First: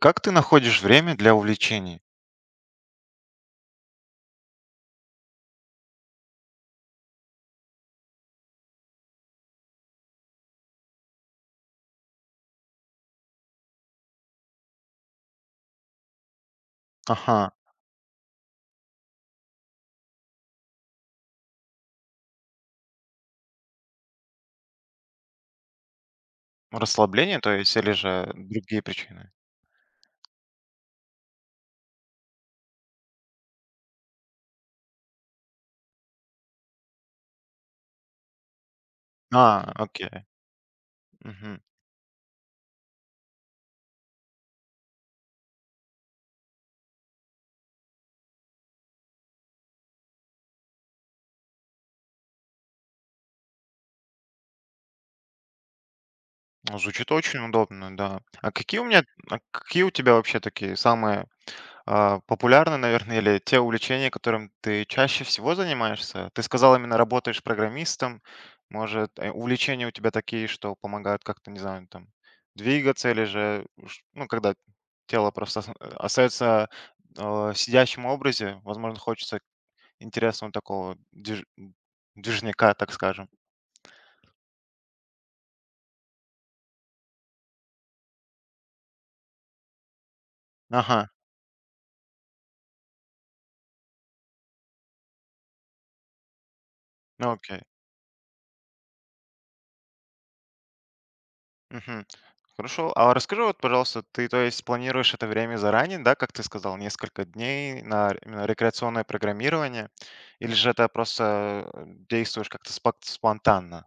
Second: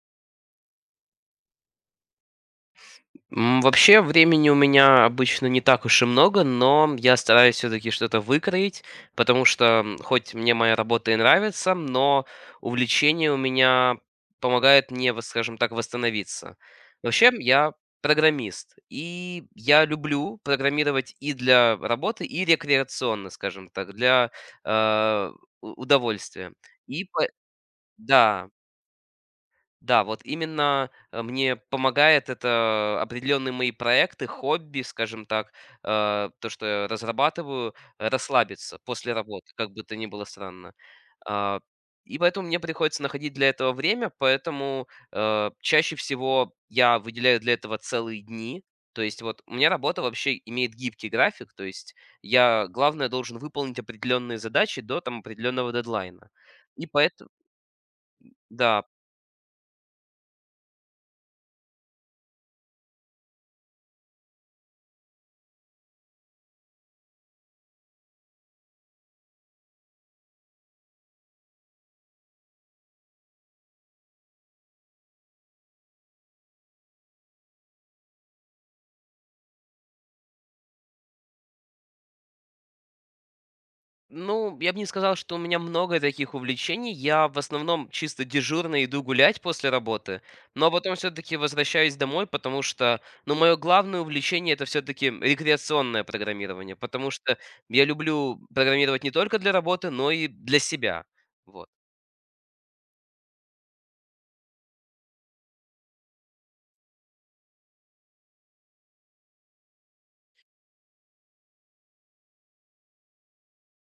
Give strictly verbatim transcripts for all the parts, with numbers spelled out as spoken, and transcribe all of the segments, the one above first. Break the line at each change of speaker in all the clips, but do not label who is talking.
Как ты находишь время для увлечений?
М, вообще времени у меня обычно не так уж и много, но я стараюсь все таки что-то выкроить, потому что, м, хоть мне моя работа и нравится, но увлечение у меня помогает мне, вот скажем так, восстановиться. Вообще,
Ага.
я программист, и я люблю программировать и для работы, и рекреационно, скажем так, для, э, у удовольствия. И по
Расслабление, то есть, или же
Да.
другие причины?
Да, вот именно, э, мне помогает это определенные мои проекты, хобби, скажем так, э, то, что я разрабатываю, расслабиться после работы, как
А,
бы то ни было
окей.
странно.
Мгм.
А, и поэтому мне приходится находить для этого время, поэтому, э, чаще всего я выделяю для этого целые дни. То есть вот у меня работа вообще имеет гибкий график, то есть я, главное, должен выполнить определенные задачи до там определенного дедлайна.
Ну,
И
Звучит
поэтому,
очень удобно, да. А какие
да.
у меня, а какие у тебя вообще такие самые А, популярны, наверное, или те увлечения, которым ты чаще всего занимаешься? Ты сказал, именно работаешь программистом. Может, э, увлечения у тебя такие, что помогают как-то, не знаю, там, двигаться или же, уж, ну, когда тело просто ос- э, остается э, в сидящем образе, возможно, хочется интересного такого движ- движняка, так скажем.
Ну, я бы не сказал, что у меня много таких увлечений. Я в основном чисто дежурно иду гулять после работы, но потом
Ага,
все-таки возвращаюсь домой, потому что, ну, мое главное увлечение это все-таки рекреационное программирование, потому
ну
что
окей.
я люблю программировать не только для работы, но и для себя. Вот.
Мгм. Хорошо. А расскажи вот, пожалуйста, ты, то есть, планируешь это время заранее, да, как ты сказал, несколько дней на р- именно рекреационное программирование, или же это просто э, действуешь как-то спак- спонтанно?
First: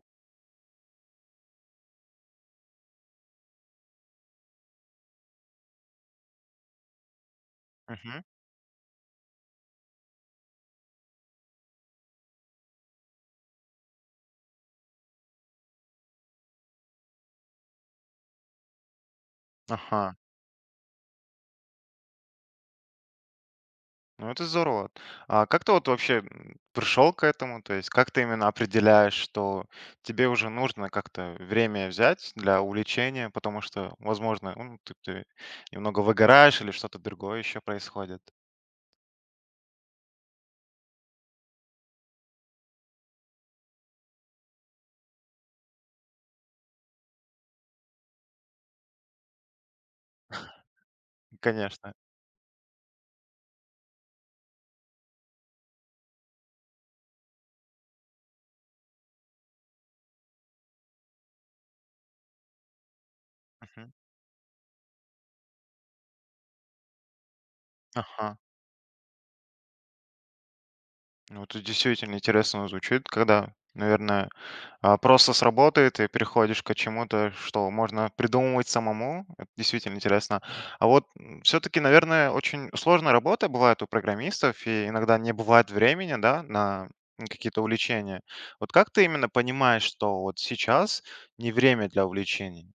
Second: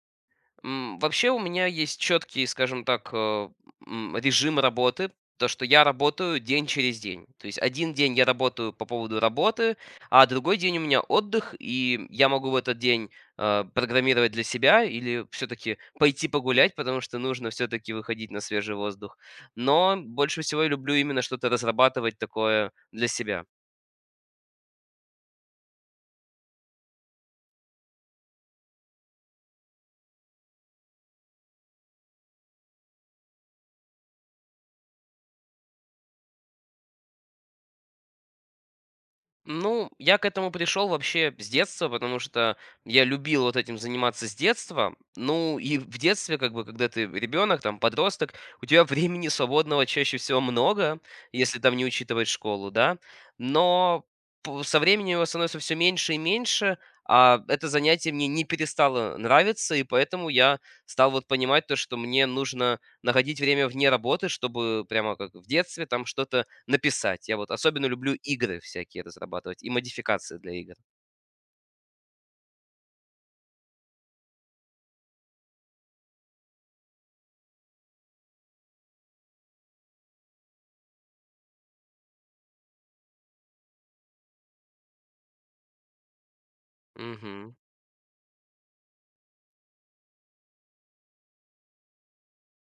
М, вообще у меня есть четкий, скажем так, э, м, режим работы. То, что я работаю день через день. То есть один день
Мгм.
я работаю по поводу работы, а другой день у меня отдых, и я могу в этот день э, программировать для себя или все-таки пойти погулять, потому что нужно все-таки выходить на свежий воздух. Но
Ага.
больше всего я люблю именно что-то разрабатывать такое для себя.
Ну, это здорово. А как ты вот вообще м, пришел к этому? То есть, как ты именно определяешь, что тебе уже нужно как-то время взять для увлечения, потому что, возможно, ну, ты, ты немного выгораешь или что-то другое еще происходит?
Ну, я к этому пришел вообще с детства, потому что я любил вот этим заниматься с детства. Ну, и в детстве, как бы, когда ты ребенок, там, подросток, у тебя времени свободного чаще всего много, если там не
Конечно.
учитывать школу, да. Но п- со временем его становится все меньше и меньше, а это занятие мне не перестало нравиться, и поэтому я стал вот понимать то, что мне нужно находить время вне
Мгм.
работы, чтобы прямо как в детстве там что-то написать. Я вот особенно люблю
Ага.
игры всякие разрабатывать и модификации для игр.
Ну, это действительно интересно звучит, когда, наверное, а, просто сработает и переходишь к чему-то, что можно придумывать самому. Это действительно интересно. А вот все-таки, наверное, очень сложная работа бывает у программистов, и иногда не бывает времени, да, на
Мгм.
какие-то увлечения. Вот как ты именно понимаешь, что вот сейчас не время для увлечений?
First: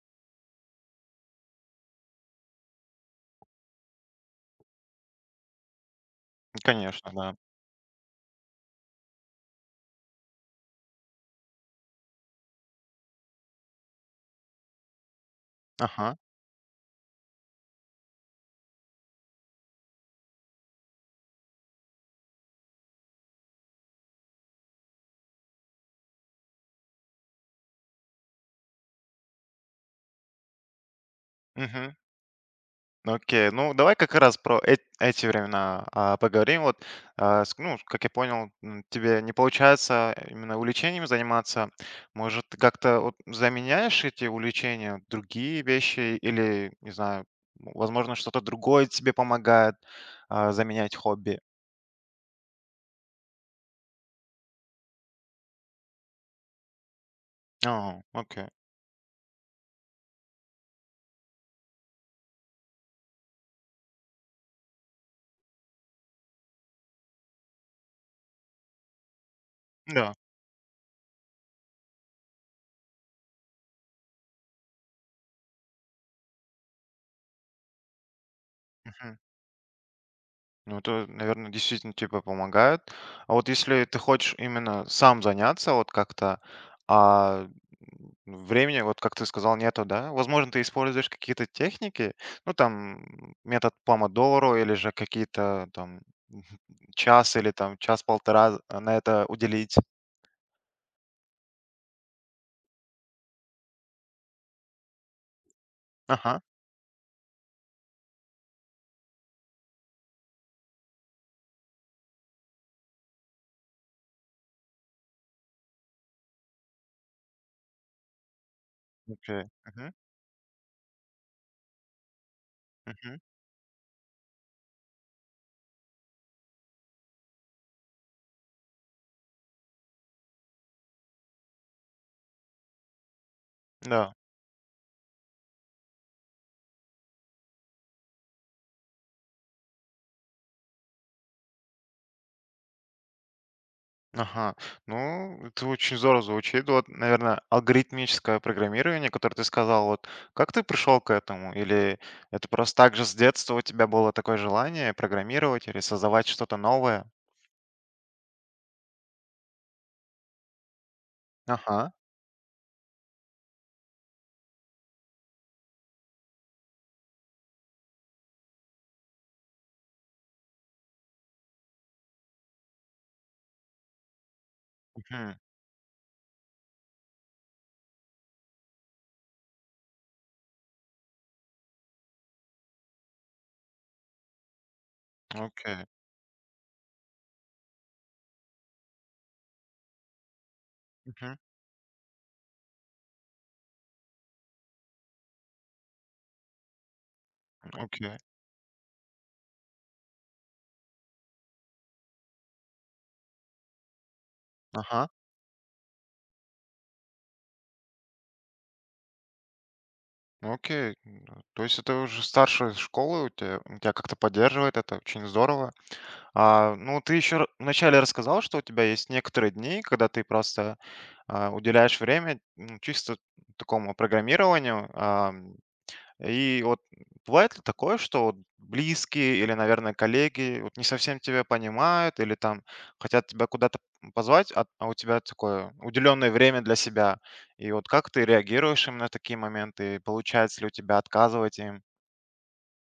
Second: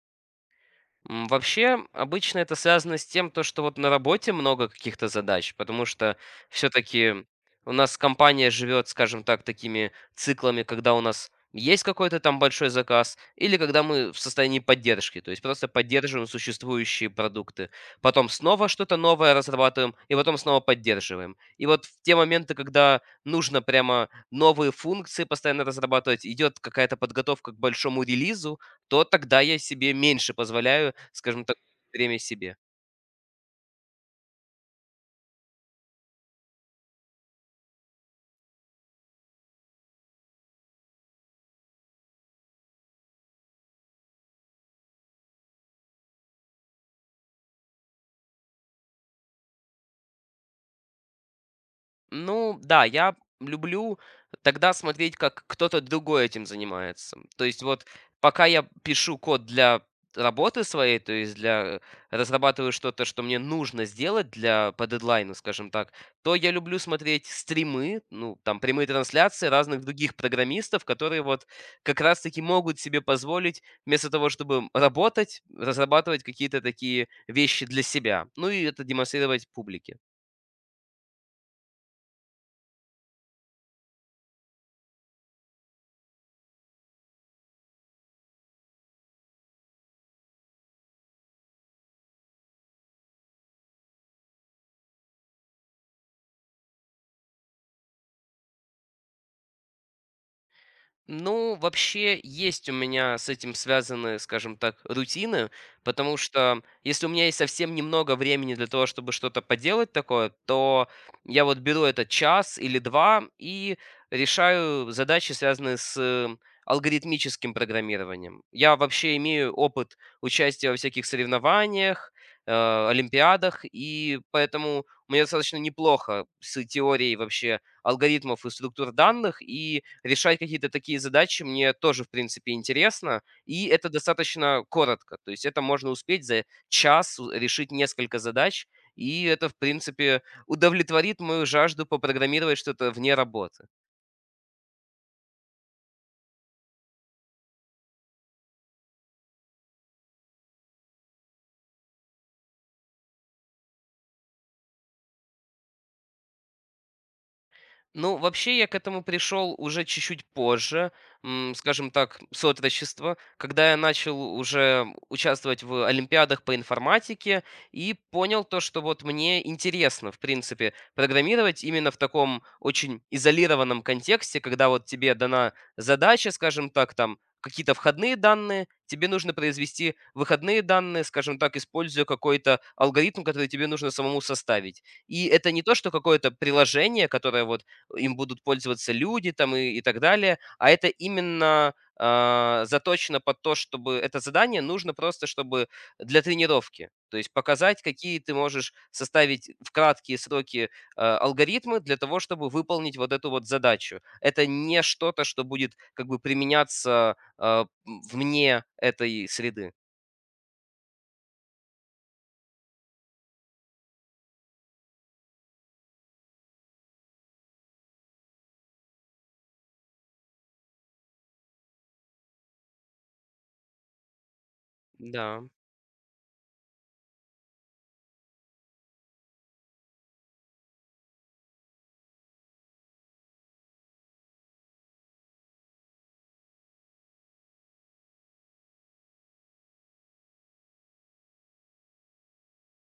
М, вообще, обычно это связано с тем, то, что вот на работе много каких-то задач, потому что все
Конечно,
таки
да.
у нас компания живет, скажем так, такими циклами, когда у нас есть какой-то там большой заказ или когда мы в состоянии поддержки, то есть просто
Ага.
поддерживаем существующие продукты. Потом снова что-то новое разрабатываем и потом снова поддерживаем. И вот в те моменты, когда нужно прямо новые функции постоянно разрабатывать, идет какая-то подготовка к большому релизу, то тогда я себе меньше позволяю, скажем так, время себе.
Окей, ну давай как раз про эт- эти времена а, поговорим. Вот, а, с- ну, как я понял, м, тебе не получается именно увлечениями заниматься. Может, ты как-то вот заменяешь эти увлечения другие вещи или, не знаю, м, возможно, что-то другое тебе помогает а, заменять хобби?
Ну да, я люблю тогда смотреть, как кто-то другой этим занимается. То есть вот
А,
пока
окей,
я пишу код для работы своей, то есть для э, разрабатываю что-то, что мне нужно сделать для по дедлайну, скажем так, то я люблю смотреть стримы, ну, там прямые трансляции разных
да.
других программистов, которые вот как раз-таки могут себе позволить вместо того, чтобы работать, разрабатывать какие-то такие вещи для себя. Ну и это демонстрировать публике.
Ну, это, наверное, действительно тебе помогает. А вот если ты хочешь именно сам заняться, вот как-то, а времени, вот как ты сказал, нету, да? Возможно, ты используешь какие-то техники, ну, там, м, метод помодоро или же какие-то там час или там час-полтора а, на это уделить.
Ну, вообще, есть у меня с этим связаны, скажем так, рутины, потому
Ага,
что если у меня есть совсем немного времени для того, чтобы что-то поделать такое, то я вот беру этот час или два и решаю задачи, связанные с э, алгоритмическим программированием. Я вообще
окей.
имею
Мгм,
опыт участия во всяких соревнованиях, э,
мгм.
олимпиадах, и поэтому мне достаточно неплохо с теорией вообще алгоритмов и структур данных, и решать какие-то такие задачи мне тоже, в принципе, интересно. И это
Да.
достаточно коротко. То есть это можно успеть за час у- решить несколько задач, и это, в принципе, удовлетворит мою жажду попрограммировать что-то вне работы.
Ага. Ну, это очень здорово звучит. Вот, наверное, алгоритмическое программирование, которое ты сказал, вот как ты пришел к этому? Или это просто так же с детства у тебя было такое желание программировать или создавать что-то новое?
Ну, вообще я к этому пришел уже чуть-чуть позже, м,
Ага.
скажем так, с отрочества, когда я начал уже участвовать в олимпиадах по информатике и понял то, что вот мне интересно, в принципе, программировать именно в таком очень изолированном контексте, когда вот тебе
Мгм.
дана задача, скажем так, там какие-то входные данные, тебе нужно произвести выходные данные, скажем так, используя какой-то алгоритм, который тебе нужно самому составить. И это не то,
Окей.
что какое-то приложение, которое вот им будут пользоваться люди там и, и так далее, а это
Мгм.
именно а, заточено под то, чтобы это задание нужно просто, чтобы для тренировки, то есть показать,
Окей.
какие ты можешь составить в краткие сроки э, алгоритмы для того, чтобы выполнить вот эту вот задачу. Это не
Ага.
что-то, что будет как бы применяться а, м, вне этой среды.
Окей. М, То есть это уже старшая школа у тебя, у тебя как-то поддерживает это, очень здорово. А, ну, ты еще ра- вначале рассказал, что у тебя есть некоторые дни, когда ты просто а, уделяешь время ну, чисто такому программированию.
Да.
Ам, и вот бывает ли такое, что вот близкие или, наверное, коллеги вот не совсем тебя понимают или там хотят тебя куда-то позвать, а, а у тебя такое уделенное время для себя. И вот как ты реагируешь именно на такие моменты? Получается ли у тебя отказывать им?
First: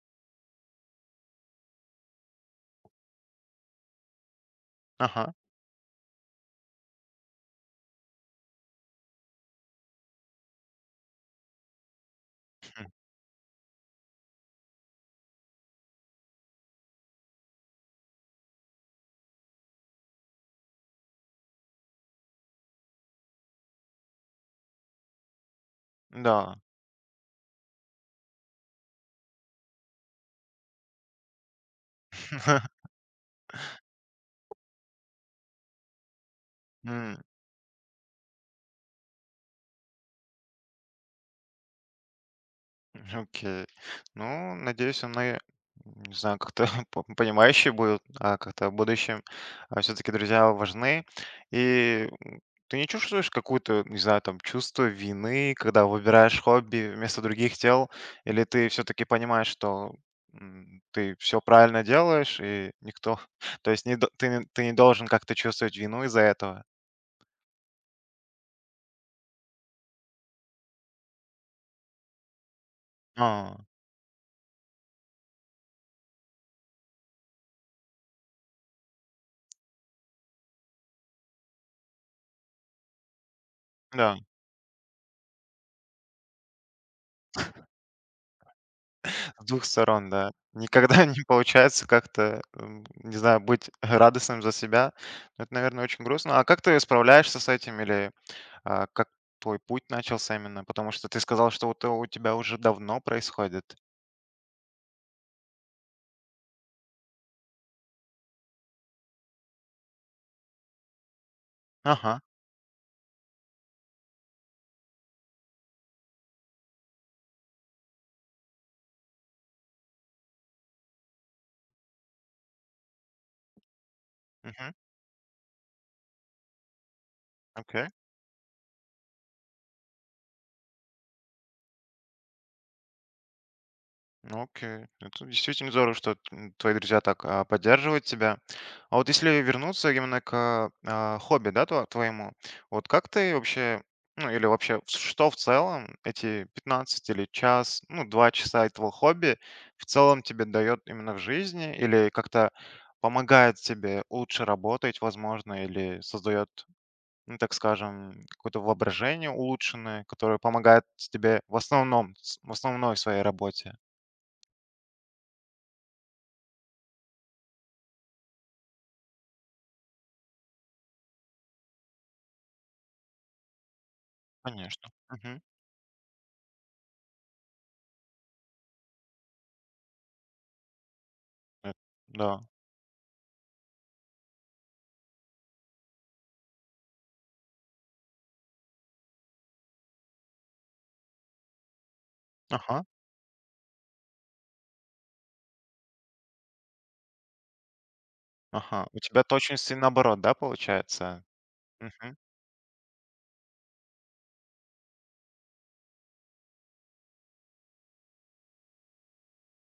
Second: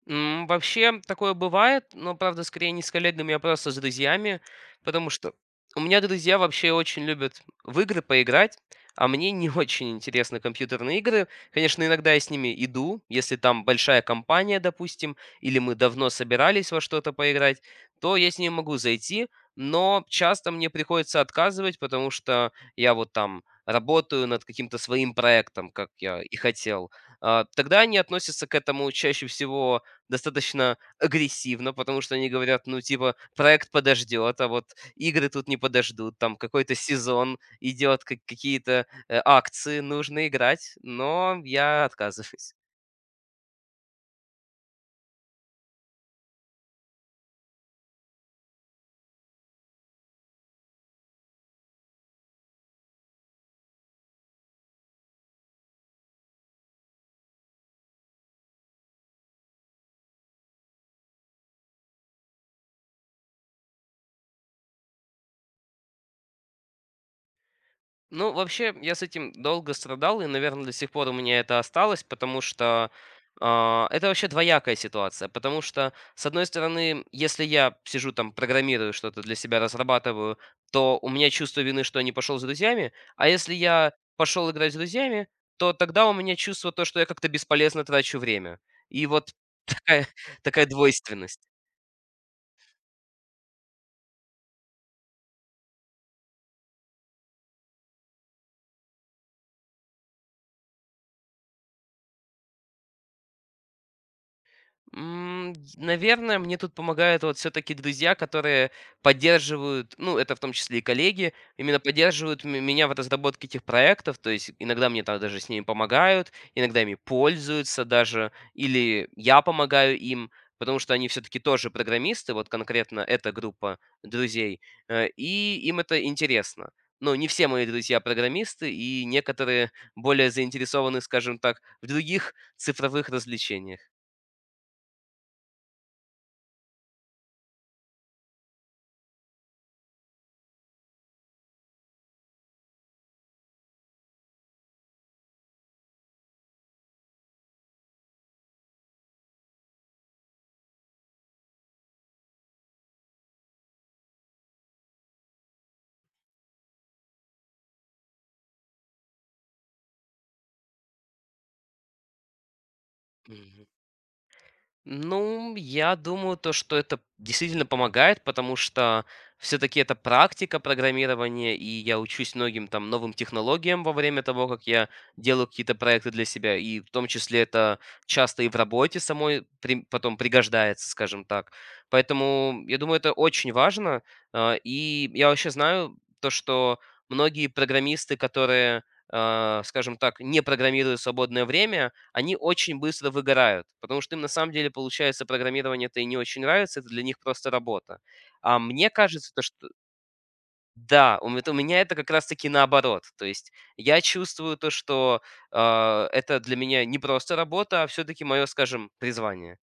М, вообще такое бывает, но, правда, скорее не с коллегами, а просто с друзьями, потому
Ага,
что у меня друзья вообще очень любят в игры поиграть, а мне не очень интересны компьютерные игры. Конечно, иногда я с ними иду, если там большая компания, допустим, или мы давно собирались во что-то поиграть, то я с ними могу зайти, но часто мне приходится отказывать, потому что я вот там работаю над каким-то своим проектом, как я и
да.
хотел. А, Тогда они относятся к этому чаще всего достаточно агрессивно, потому что они говорят, ну, типа, проект подождет, а вот игры тут не подождут, там какой-то
М,
сезон идет, ка- какие-то э, акции нужно играть, но я отказываюсь.
Окей. Ну, надеюсь, они, не знаю, как-то по- понимающие будут, а как-то в будущем все-таки друзья важны. И м, ты не чувствуешь какую-то, не знаю, там, чувство вины, когда выбираешь хобби вместо других дел? Или ты все-таки понимаешь, что м, ты все правильно делаешь, и никто... То есть не, до- ты, не- ты не должен как-то чувствовать вину из-за этого?
Ну, вообще, я с этим долго страдал, и, наверное, до сих пор у меня это осталось, потому что
А,
а, это вообще двоякая ситуация. Потому что, с одной стороны, если я сижу там, программирую что-то для себя, разрабатываю, то у меня чувство вины, что я не пошел с друзьями. А если я
да.
пошел играть с друзьями, то тогда у меня чувство то, что я как-то бесполезно трачу время. И вот
С двух
такая,
сторон, да.
такая
Никогда не
двойственность.
получается как-то, м, не знаю, быть радостным за себя. Это, наверное, очень грустно. А как ты справляешься с этим или, а, как твой путь начался именно? Потому что ты сказал, что это у тебя уже давно происходит.
М, Наверное, мне тут помогают вот все-таки друзья, которые поддерживают, ну, это в том числе и коллеги, именно
Ага.
поддерживают м- меня в разработке этих проектов, то есть иногда мне там даже с ними помогают, иногда ими пользуются даже, или я помогаю им, потому что они все-таки тоже программисты, вот конкретно эта группа друзей,
Мгм.
э, и им это интересно. Но не все мои друзья программисты, и некоторые более заинтересованы, скажем так, в других цифровых развлечениях.
Ну, окей. Это действительно здорово, что м, твои друзья так а, поддерживают тебя. А вот если вернуться именно к а, хобби, да, тво- твоему, вот как ты вообще, ну или вообще, в- что в целом эти пятнадцать или час, ну, два часа этого хобби в целом тебе дает именно в жизни или как-то помогает тебе лучше работать, возможно, или создает, ну, так скажем, какое-то воображение улучшенное, которое помогает тебе в основном, с- в основной своей работе?
Ну, я думаю, то, что это действительно помогает, потому что все-таки это практика программирования, и я учусь многим там новым технологиям во время того, как
Конечно.
я
Мгм.
делаю какие-то проекты для себя, и в том числе это часто и в работе самой при- потом пригождается, скажем так.
Э, да.
Поэтому я думаю, это очень важно, а, и я вообще знаю то, что многие программисты, которые, а, скажем так, не программируют в свободное время, они очень
Ага,
быстро выгорают, потому что им на самом деле, получается, программирование это и не очень нравится, это для них просто работа. А
ага.
мне
У тебя
кажется, то, что
точности наоборот, да,
да,
получается?
у ме- это у меня это как
Мгм.
раз-таки наоборот. То есть я чувствую то, что а, это для меня не просто работа, а все-таки мое, скажем, призвание.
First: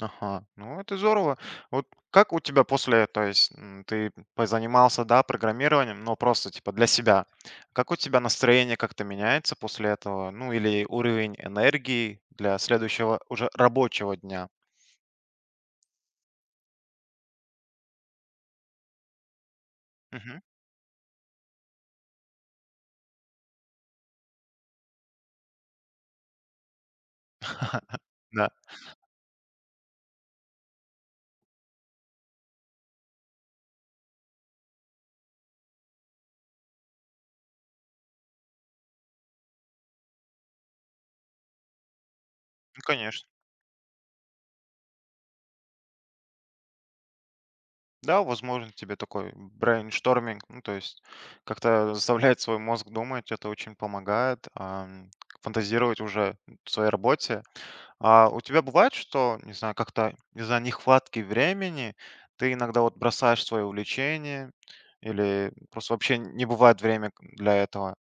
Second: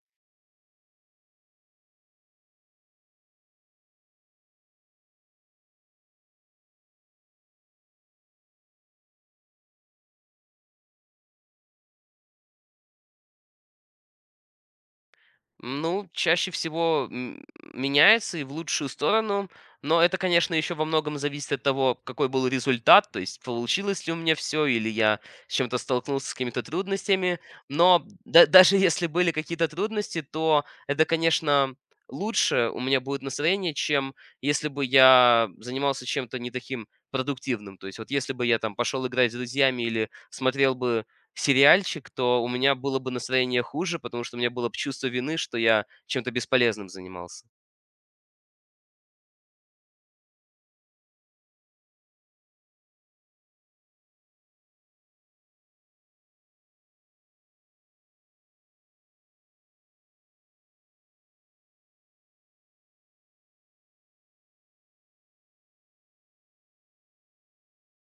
Ага. Ну, это здорово. Вот как у тебя после, то есть, м, ты позанимался, да, программированием, но просто типа для себя. Как у тебя настроение как-то меняется после этого? Ну, или уровень энергии для следующего уже рабочего дня?
Ну, чаще всего м, меняется и в лучшую сторону, но это,
Мгм.
конечно, еще во многом зависит от того, какой был результат, то есть получилось ли у меня все, или я с чем-то столкнулся, с какими-то трудностями. Но да-
Да,
даже если были какие-то трудности, то это, конечно, лучше у меня будет настроение, чем если бы я занимался чем-то не таким продуктивным. То есть вот если бы я там пошел играть с друзьями или смотрел бы сериальчик, то у меня
ну,
было бы
конечно.
настроение хуже, потому что у меня было бы чувство вины, что я чем-то бесполезным занимался.
Да, возможно, тебе такой брейншторминг, ну, то есть как-то заставляет свой мозг думать, это очень помогает ам, фантазировать уже в своей работе. А у тебя бывает, что, не знаю, как-то из-за нехватки времени ты иногда вот бросаешь свое увлечение или просто вообще не бывает время для этого?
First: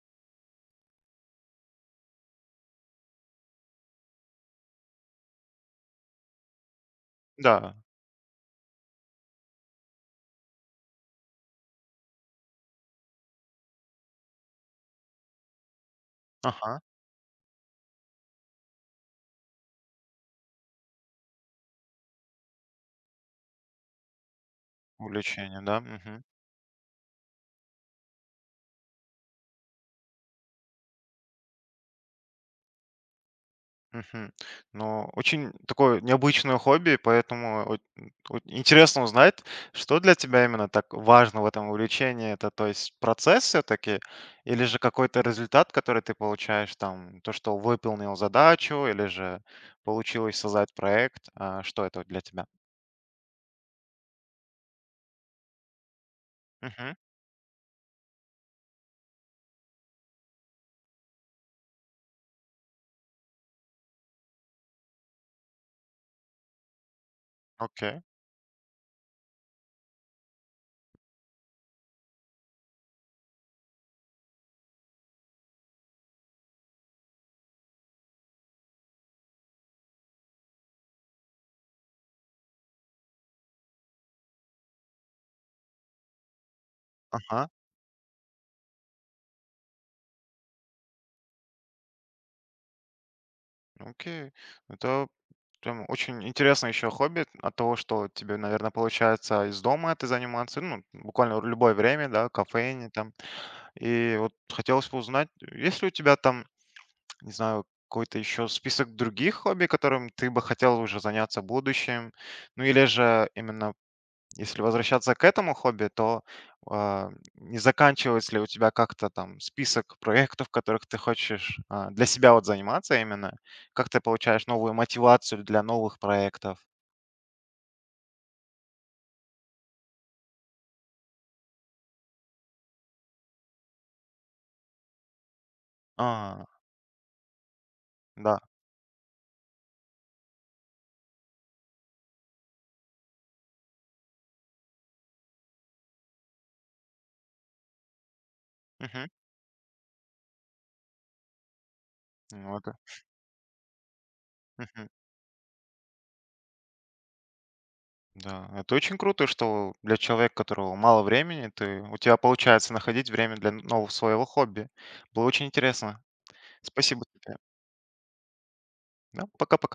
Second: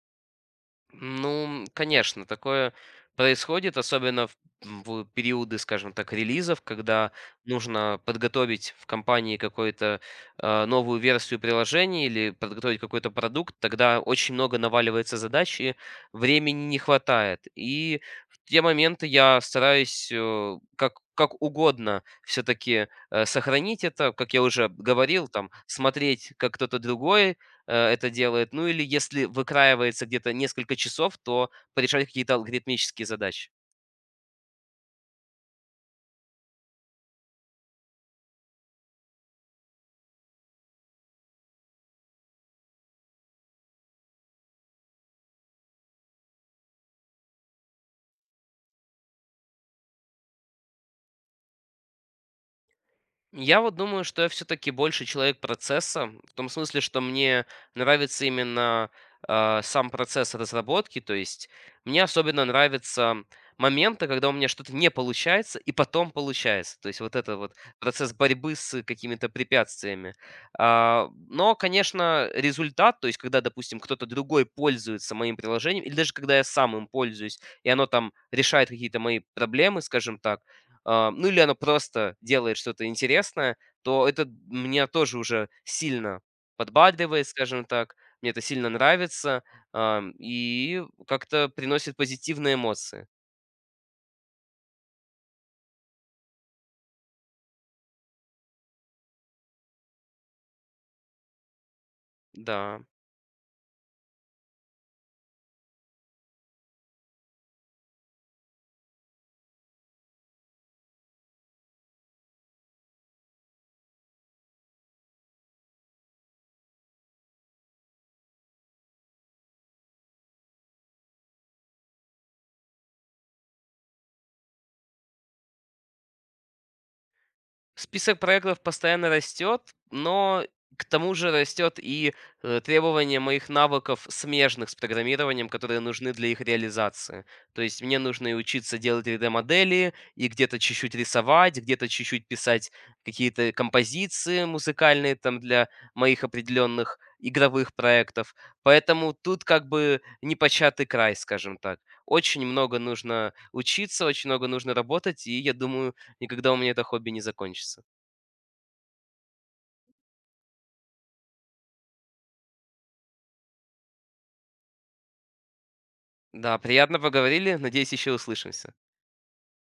Ну, конечно, такое происходит, особенно в в периоды, скажем так, релизов, когда
Да,
нужно подготовить в компании какую-то э, новую версию приложения или подготовить какой-то продукт, тогда очень много наваливается задач, и времени
ага,
не хватает. И в те моменты я стараюсь э, как, как угодно все-таки сохранить это, как я уже говорил, там,
увлечение, да, мгм.
смотреть, как кто-то другой э, это делает. Ну или если выкраивается где-то несколько часов, то порешать какие-то алгоритмические задачи.
Мгм. Но очень такое необычное хобби, поэтому вот, м, вот интересно узнать, что для тебя именно так важно в этом увлечении. Это, то есть, процесс все-таки или же какой-то результат, который ты получаешь, там, то, что выполнил задачу или же получилось создать проект. А, что это вот для тебя?
Я вот думаю, что я все-таки больше человек процесса, в том смысле,
Мгм.
что мне нравится именно а, сам процесс разработки, то есть мне особенно нравятся моменты, когда у меня что-то не получается и потом получается, то есть вот это вот
Окей.
процесс борьбы с какими-то препятствиями. А, но, конечно, результат, то есть когда, допустим, кто-то другой пользуется моим приложением, или даже когда я сам им пользуюсь, и оно там решает какие-то мои проблемы, скажем так, а, ну или она просто делает что-то интересное, то это меня тоже уже сильно подбадривает,
Ага.
скажем так. Мне это сильно нравится, ам, и как-то приносит позитивные эмоции.
Окей. Это прям очень интересно еще хобби от того, что тебе, наверное, получается из дома ты заниматься, ну, буквально в любое время, да,
Да.
кофейне, там. И вот хотелось бы узнать, есть ли у тебя там, не знаю, какой-то еще список других хобби, которым ты бы хотел уже заняться в будущем? Ну или же именно, если возвращаться к этому хобби, то а, не заканчивается ли у тебя как-то там список проектов, которых ты хочешь а, для себя вот заниматься именно? Как ты получаешь новую мотивацию для новых проектов?
Список проектов постоянно растет, но к тому же растет и э, требование моих навыков смежных с программированием, которые нужны для их
А,
реализации. То есть мне нужно и
да.
учиться делать три д-модели, и где-то чуть-чуть рисовать, где-то чуть-чуть писать какие-то композиции музыкальные там для моих определенных игровых проектов.
Мгм.
Поэтому тут как бы непочатый край, скажем так. Очень
Ну, это-
много нужно учиться, очень много нужно работать, и я думаю, никогда у меня это хобби не закончится.
Да, это очень круто, что для человека, которого мало времени, ты, у тебя получается находить время для нового своего хобби. Было очень интересно.
Да, приятно
Спасибо тебе.
поговорили. Надеюсь, еще услышимся.
Да, пока-пока.